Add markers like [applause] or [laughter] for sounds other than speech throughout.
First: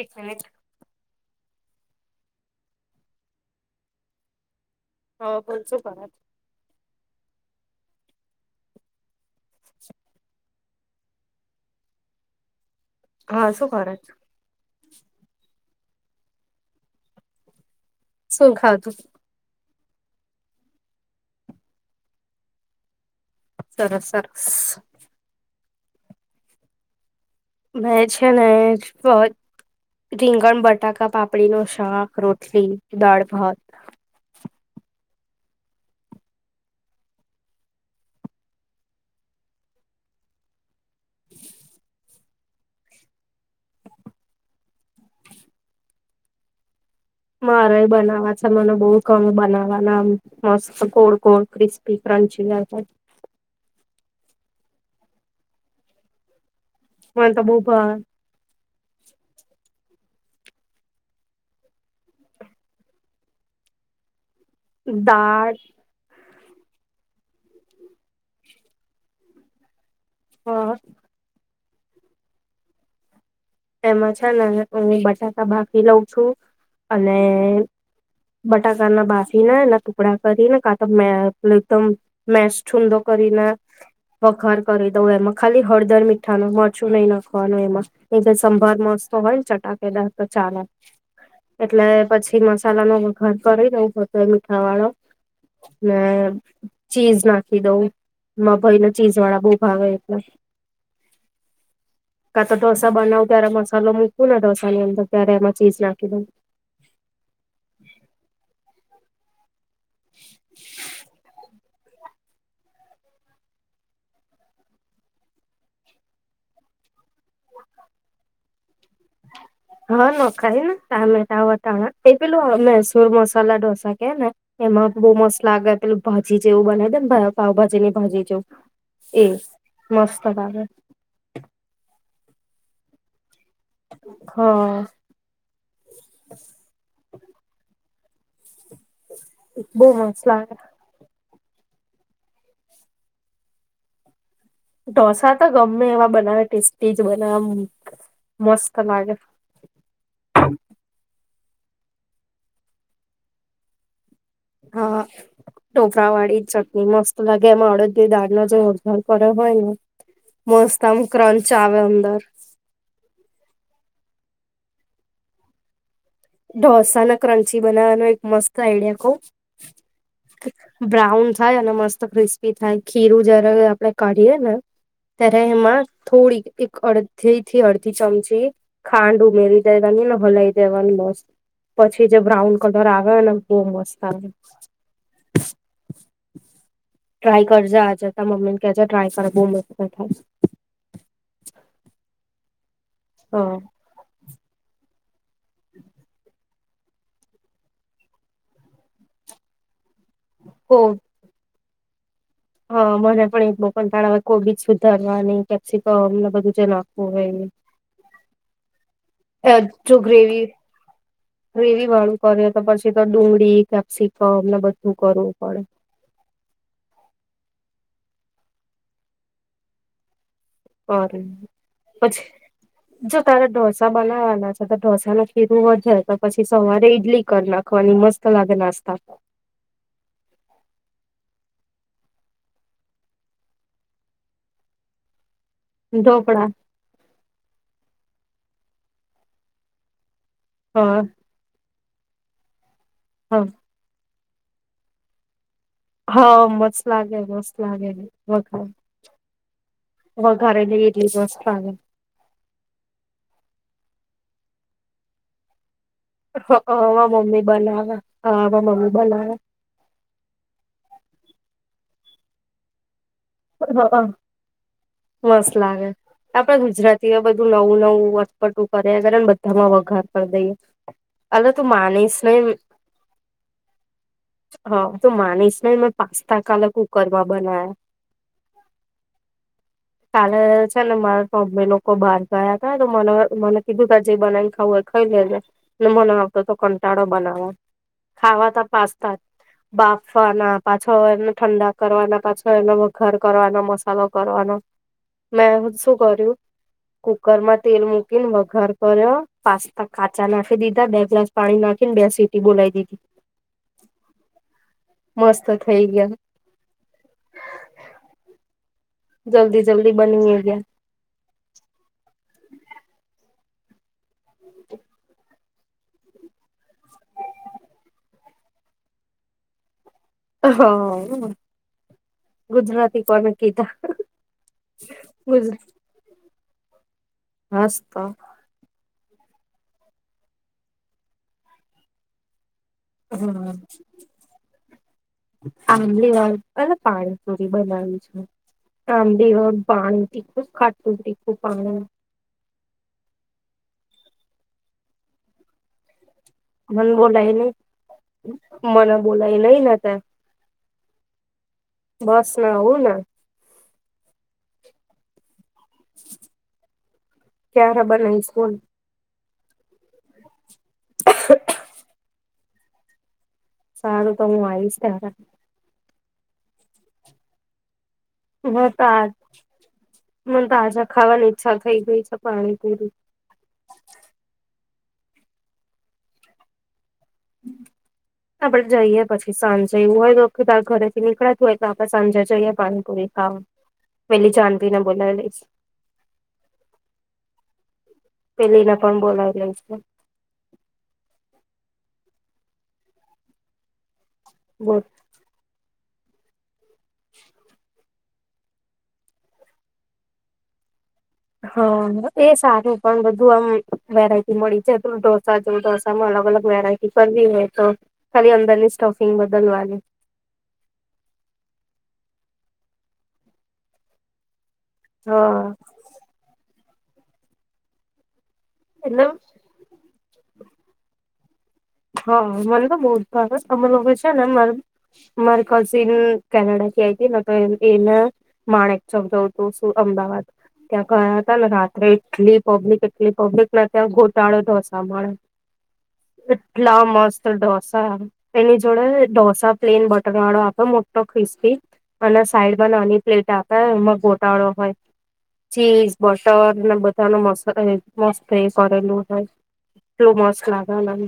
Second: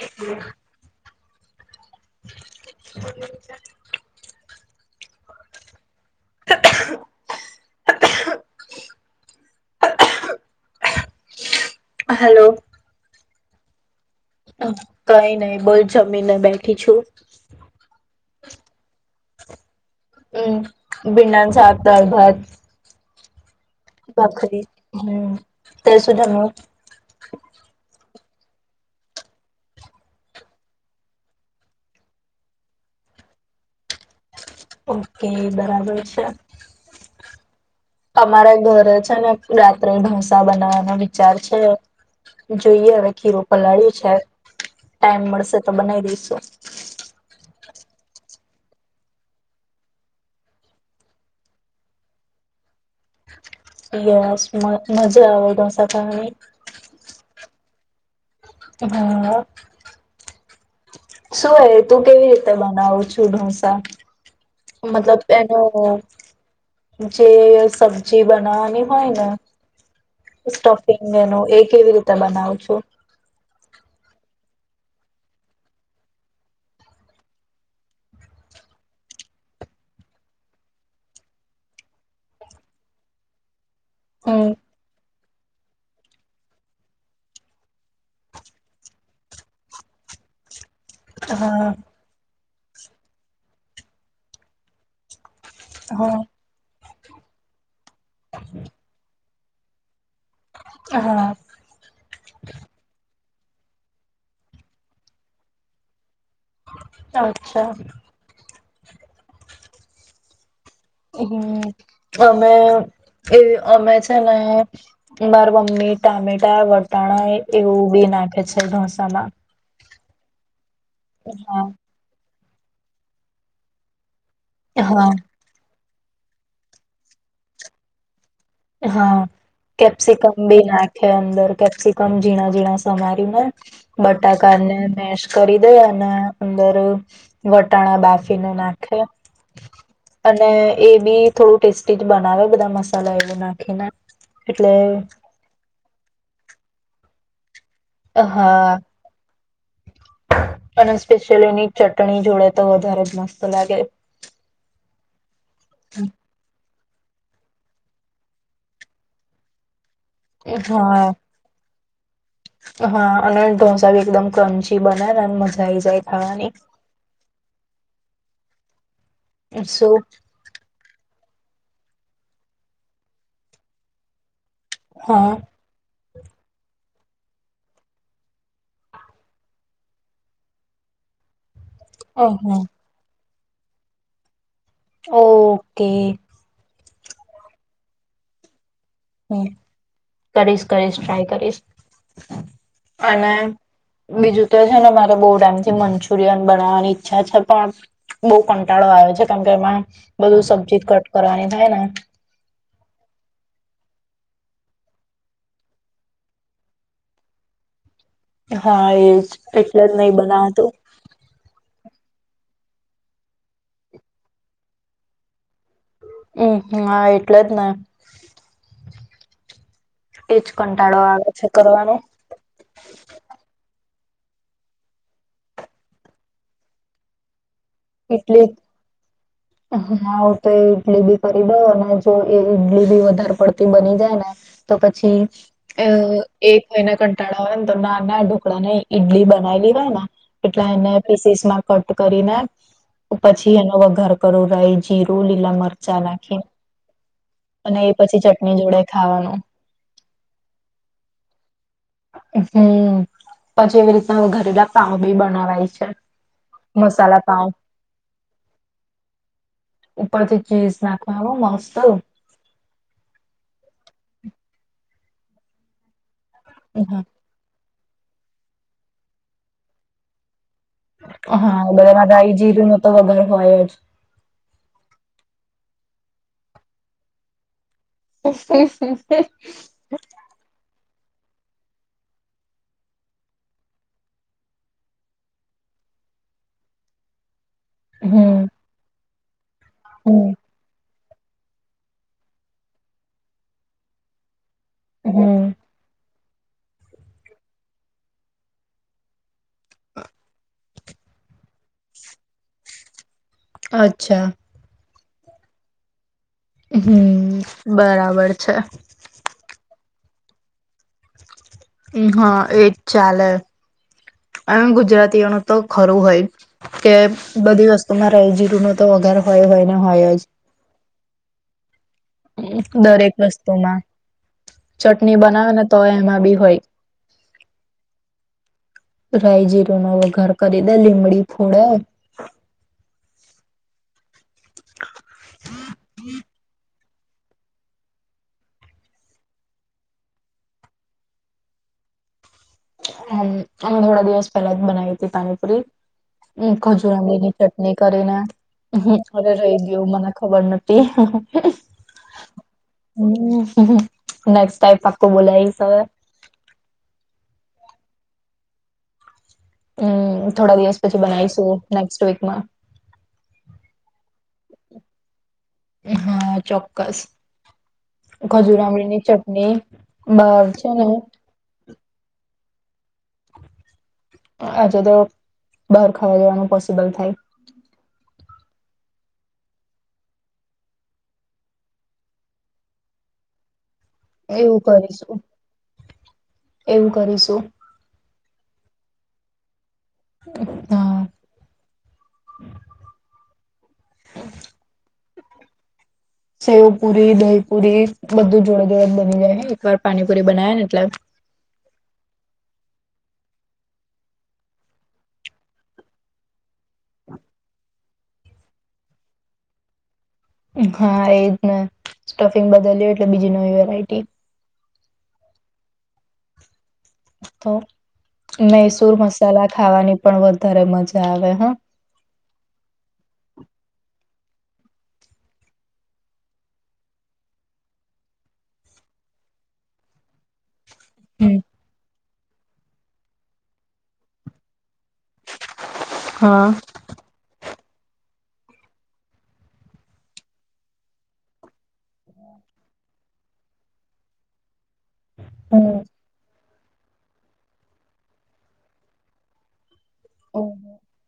એક મિનટ. બ [inaudible] હા બોલ છું કરેછ? [inaudible] હલો. હા શું કરે છે. કઈ નહી બોલ જમીને બેઠી છું. શું ખાધું હમ ભિંડા ના શાક દાળ ભાત. સરસ સરસ. ભાખરી હમ. તે સુધા મ. મેજ. છે ને એજ રીંગણ બટાકા પાપડી નું શાક રોટલી દાળ ભાત. ઓકે બરાબર છે. અમારે ઘરે છે ને રાત્રે ઢોંસા બનાવવાનો વિચાર છે જોઈએ હવે ખીરોું પલાળ્યું છે ટાઈમ મળશે તો બનાવી દઈશું. મારેય બનાવા છે મને બહ ગમે બનાવાના મસ્ત ગ ગ ક્રિસ્પી ક્રંચી. યસ મ મજા આવે ડોસા ખાવાની. બ [unintelligible] હા. શું હોય તું કેવી રીતે બનાવું છું ઢોસા. મતલબ દાળ એનો. જે સબ્જી બનાવાની હોય ને ભાત સ્ટફિંગ એનું એક. કેવી રીતે બનાવું છું? એમાં છે ને હું બટાકા બાફી લઉં છું અને બટાકા ના બાફીને એના ટુકડા કરીને કા તો એકદમ મેસ છુંંદો કરીને હમ વગાર કરી દઉં એમાં ખાલી હળદર મીઠા નુ મારચું નહી નાખવાનું એમાં. એ જે સંભર મસ્તો હોય ને ચટાકેદાર તો ચાલે હા એટલે પછી મસ મસાલા નો વગાર કરી દવ પત મીઠા વાળો ને હા ચીઝ નાખી દઉં. મારા ભઈ ને ચીઝ વાળા બહુ- ભાવે. હા કા તો ઢો ત્યારે મસાલો મૂકું નાને ડોસાની અંદર ત્યારે એમાં ચીઝ નાખી દઉ અચ્છા. હમ અમે એ અમે છે ને માર મમ્મી ટામેટા વટાણા એવું બી નાખે છે ઢો મસાલા હા નખાય ને. ટામેટા વટાણા પેલું મેસૂર મસાલા ઢોસા કે ને એમાં હા બહુ મસ્ત લાગે પેલું. ભાજી જેવું બનાવી દે ભા પાાવભાજી ની ભાજી જેવું હા એ મસ્ત કેપ્સિકમ લાગે બી નાખે અંદર કેપ્સિકમ ઝીણા ઝીણા સમારી ને હા બટાકાને મેશ કરી દે અને અંદર વટ ટણ બફીને ના બહુ મસ્ત અને લાગે એ બી થોડું ટેસ્ટી જ બનાવે બધા મસાલા એ નાખી ને. ઢોસા તો ગમે એવા બનાવે, ટેસ્ટી જ બનાવમ અ, હા, અ ચલેની ચટણી જોડે તો વધારે જ મસ્ત લાગે હા, ટોપરાવાડી જ એ મસ્ત લાગે એમાં અડદની દાળનો જે વઘાર કર્યો હોય ને મસ્ત આમ હા ક્રંચ આવેમ [unintelligible] હા, અને ઢોસા ભી એકદમ ક્રન્ચી બના મજા આઈ જાય ખાવાની ઢોસા ને ક્રંચી બનાવાનો એક મસ્ત આઈડિયા કવ શો. થાય અને મસ્ત ક્રિસ્પી થાય ખીરું જયારે આપડણે કાઢીએ ને. હા તરેમાં. થોડી એક અડધી થી અડધી ચમચી ખાંડ ઉમેરી દેવાની અનેને હલાઈ દેવાની મસ્. પછી જે બ્રાઉન અહા કલર આવે ને. ઓ મસ્. ઓ. તે. ટ્રાય કરજ આજતા મમી હમ કરીશ કરીશ ટ્રાય કરીશ અને બીજું તો છે ને બુથી મંચુરિયન બનાવવાની ઈચ્છા છે પણ બહુ કંટાળો આવે છે કેમ કે એમાં બધું કો સબ્જી કટ કરવાની થાય હા મને પણ એક બો પણ કોબીજ સુધારવાની કેપ્સિકમને બધું જ નાખવું હોય હા એજ એ એટલે જ નહી બનાવતું રવી વાળું કરે તો પછી તો ડુંગળી કેપ્સિકમ એમને બધું કરું હમ હા એટલે જ ને એજ કંટાળો અરે આવે છે કરવાનો પછી જો તારે ઢોસા બનાવવાના છે તો ઢોસા ફીરું વધે તો પછી સવારે ઈડલી કરના ટલી હા તો ઇડલી બી દો ને જો એ ઈડલી બી વધારે પડતી બની જાય ને તો પછી અ ઢોકળા એક મહયના કંટાળા હોય ને તો ના ઢોકળા ને ઈડલી બનાવી લે હોય કેટલા એને હા પીસીસ માં કટ કરીને હા પછી એનો ઘર કરોાય જીરો લીલા માર નાખી હા મસ્ત લાગે મસ્ત અને લાગે એ પછી ચટણી જોડે ખાવાનું હ ઘરેની એટલી વસ્થ આવે હમ પછી એવી રીતના હ ઘરેલા પાાવ બી બનાવાય છે હવા મસાલા મમ્મી પાાવ બનાવે હવા મમ્મી બનાવે ઉપરથી ચીઝ નાખવાનો મસ્ત હ મસ્ત લાગે આપડે હા ગુજરાતી એ બધું નવું નવુ અટપટું કરે ને જ્યારે બધામાં વઘાર કરી દઈએ અલી, તું હા બધામાં માનીશ રાઈ નહી, જીરું નો તો વગર હોય જ હ તો માનીશ નઈ ને પાસ્તા કાલે કુકર માં બના્યા કાલે [unintelligible] ને મારા મમ્મી લોકો બહાર ગયા હતાા તો મને મને કીધું તા જે બનાવીને ખાવું એ ખાઈ લેજેને મને આવતો હતો કંટાળો બનાવો હમ ખાવા તા પાસ્તા બાફવા હમ ના પાછ હવાર ના ઠંડા કરવાના પાછા એમા વ ઘાર કરવાનો મસાલો કરવાનો. મે હમ હ શું કર્યું? કુકરમાં તેલ મૂકીને વઘાર કર્યો પાસ્તા કાચા નાખી દી બે ગ્લાસ પાણી નાખીને બે સીટી બોલાવી દીધી અચ્છા મસ્ત થઈ ગીયા હમ બરાબર છે. જલ્દી જલ્દી બનીય એ ગીયા. હા એજ ચાલે અવે ગુજરાતીઓનું તો ખરું હોય કે બધી વસ્તુમાં રયજીરું ન તો વગાર હોય હોય ને હોય જ હા દરેક વસ્તુમાં ચટણી બનાવે ને તો એમાં બી હોય. હાસ તો રાયજીરૂ નો વઘાર કરી દે લીમડી ફોડે હમ આમલી વાળુ પાણીપુરી બનાવી છે, આમ દેવ પાણી તીખું ખાટું તીખું પાણી હમ અમે થોડા દિવસ પહેલા જ બનાવી હતી પાણીપુરી. ખજૂર મન આમલીની બોલાય નહી ચટણી કરીને મને અરે બોલાય રહી નઈ ને ગયું તે મને ખબર નથી. બસ ને આવું ને હમ નેક્સ્ટ ટાઈમ પાકો બોલાવી તો ક્યા ખબર ન સ્કૂલ હમ. થોડા દિવસ પછી બનાઈશું નેક્સ્ટ વીક ના સારું તો હું આવીશ ત્યારે એ હા ચોક્કસ હ ખજૂર તો આમલી આજ ની ચટણી બહાર મને છે, ને તાજા ખાવાની ઈચ્છા થઈ ગઈ છે પાણી પૂરી આજે તો બહાર ખાવા જવાનું પોસિબલ થાય [inaudible] આપડે જઈએ પછી સાંજે એવું હોય તો ત ઘરે થી નીકળતું હોય તો આપડે સાંજે જઈએ પાણીપુરી ખાવા પેલી એવું જાનવીને બોલાવી કરીશું લઈશ એવું કરીશું પેલીને પણ બોલાવેલ છે અચ્છા બર સેવ પૂરી દહીપૂરી બધું જોડે જોડે બની જાય એકવાર પાણીપુરી બનાવ ને એટલે હા એ સારું પણ બધું આમ વેરાયટી મળી છે તું ઢોસા જોવઢોસામાં અલગ અલગ વેરાયટી પી હોય તો ખાલી અંદરની સ્ટફિંગ બદલવાની હા એ જ ને સ્ટફિંગ બદલ્યું એટલે બીજી નવી વેરાયટી હા તો મૈસૂર એટલે મસાલા ખાવાની પણ વધારે મજા આવે હા હા મને તો બહ જ ખાર અમલ છે ને મા મારી કઝિન કેનેડા થી આ હતી ને તો એને માણેક ચજું શું અમદાવાદ ત્યા ક હમ હતાને રાત્ર એટલી પબ્લિક એટલી પબ્લિક ત્યાં ગોટાળો તો તમાબળ હા ત મસ્ત ડઢોસા એની જોડે ઢોસા પ્લેન બટર વાળો આપે મોટો ક્રિસ્પી અને સાઈડમાં નાની પ્લેટ આપે એમાં ગોટાળો હોય હમ ચીઝ બટર બધા ન મસ્ત કરેલું છે એટલું મસ્ત હમ મ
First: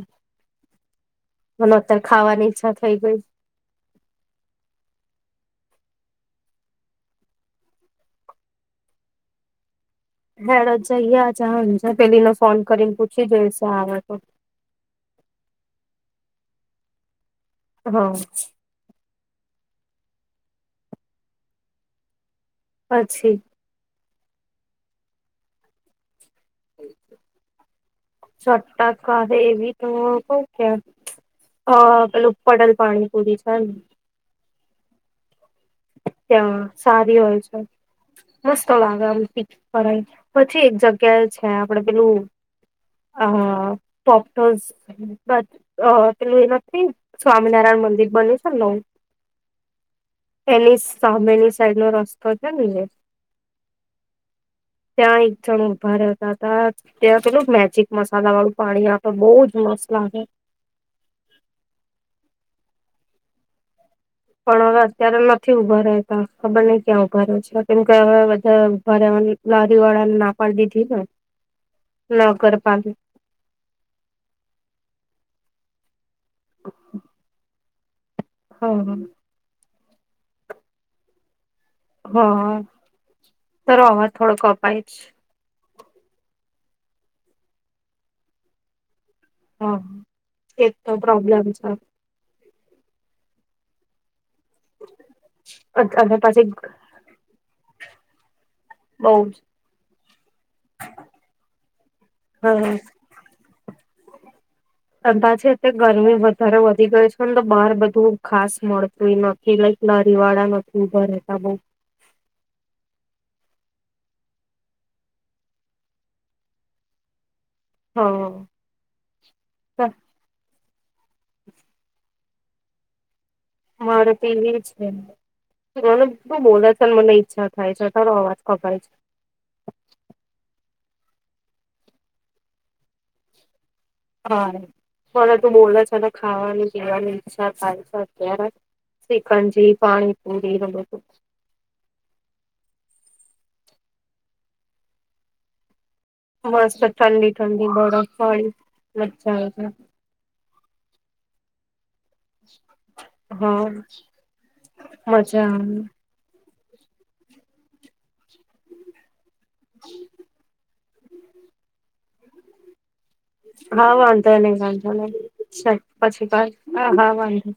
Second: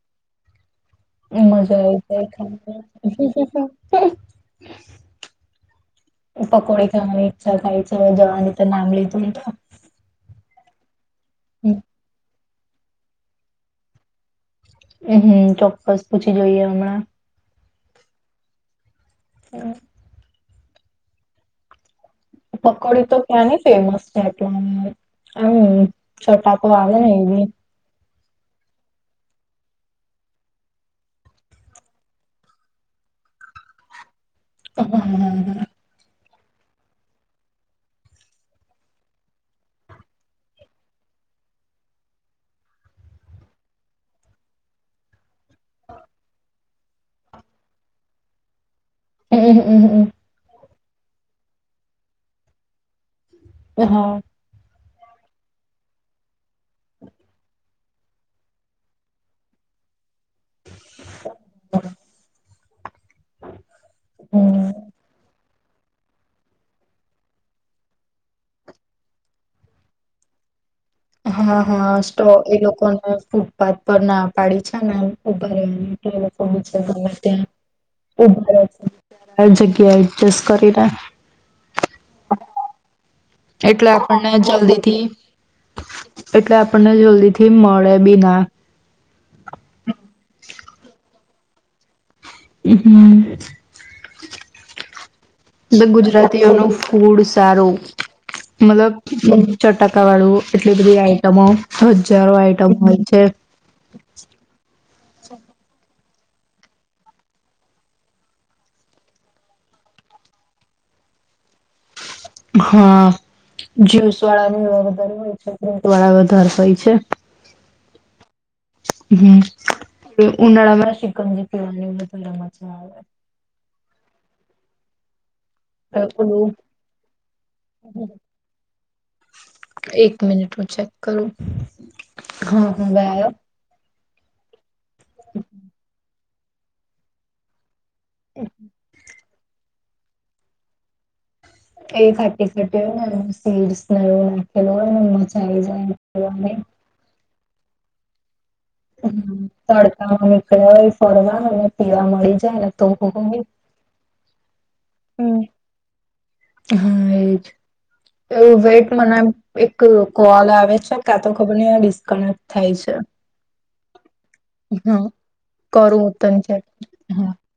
મજા આવે ખ ઈચ્છા થઈ ગઈ પકોડી ખને ચ્છા ખાાય છે જવાની તો નાંબલી ત તો ડ છે ચા પલી ફોન કરીને પૂછી જઈશે આવે તો હમ હમ ચોક્કસ પૂછી જોઈએ હમણાં હા હમ પકોડી તો પછી ક્યાંની ફેમસ ટ હ છોટા પવા નવી ચટાકહે એવી તો ક કે પેલું પડલ પાણી પૂરી છે, ને ત્યાં સારી હોય છે, મસ્ત લાગે પ પછી એક જગ્યાએ છે. આપડે પેલું અ પોપ પેલું એમાંને સ્વામિનારાયણ મંદિર બને છે ને નવું હમ. એની સામેની સાઈડ નો રસ્તો છે ને જે એ હા ત્યાં એક જણ ઉભા રહેતા હતા ત્યાં થોડું મેજિક મસાલા વાળું પાણી આપે બહજ મસ્ત લાગે. પણ હમ હવે અત્યારે થી ઉભા રહેતા ખબર નહ ક્યાં ઉભા રહે છે, કેમ કે બધા ઉભા રહેવાની લારી વાળા ને ના પાડી દીધી હા, હા, સ્ટ ને એ નગરપાલિકા લોકોને ફૂટપાથ પર ના પાડી છે ને ઉભા રહેવાનું એ લોકો બિચારા કઈ ઉભા રહેશે, હા હર જગ્યાએ કે એડજસ્ટ કરી ને હા, હ એટલે આપણને જલ્દી થી એટલે આપણને જલ્દી થી મળે બીના હા, એ જ તો પ્રોબ્લેમ છે હ, હમ એટલે અને પછી ગુજરાતીઓનું ફૂડ સારું, મતલબ બઉ જ ચટાકા વાળું, એટલી બધી આઈટમો, હજારો આઈટમ હા હોય છે જ રમતા છે, તે ગરમી વધારે વધી ગયો છે, ને તો બહાર બધું ખાસ મળતું નથી, લાઈક લારીવાળા નથી ઉભા રહેતા બહુ હા, જુસ વાળા ન વધારે હોય છે, ફ્રૂટ વાળા વધારે હોય છે હા હમ. તે ઉનાળ માં શકમજી પીવાની હોય તો ર મજા આવે મારો પીવી છે. બુ પેલું બોલે છે, મને ઈચ્છા થાય છે. અતારો અવાજ કપાય છે. એક મિનિટ હું ચેક કરું હા હવે આવ્યો? હા. ભલે તું બોલે છે ને ખાવાનું પીવાનું સાર થાય. સિકંદજી પાણી પૂરીને બધુ એ ખાટી ખાટી હોય ને એ સીડસ ને એવું નાખેલું હોય ને મજા આવી જાય. પીવાની મસ્ત ચાલલી ઠંડી બો સળ હમ તડકા હ ક ફરવાનું ને પીવા મળી જાય ને તો હમ હા મજા આવે હા એજ એવું વેટ મનામ એક કોલ આવે છે ક્યા તો ખબર ન કણક થાય છે. હવા. ન વાંધો હા સા કરું હું પછી હ તને ચેક હા વાંધો. હ.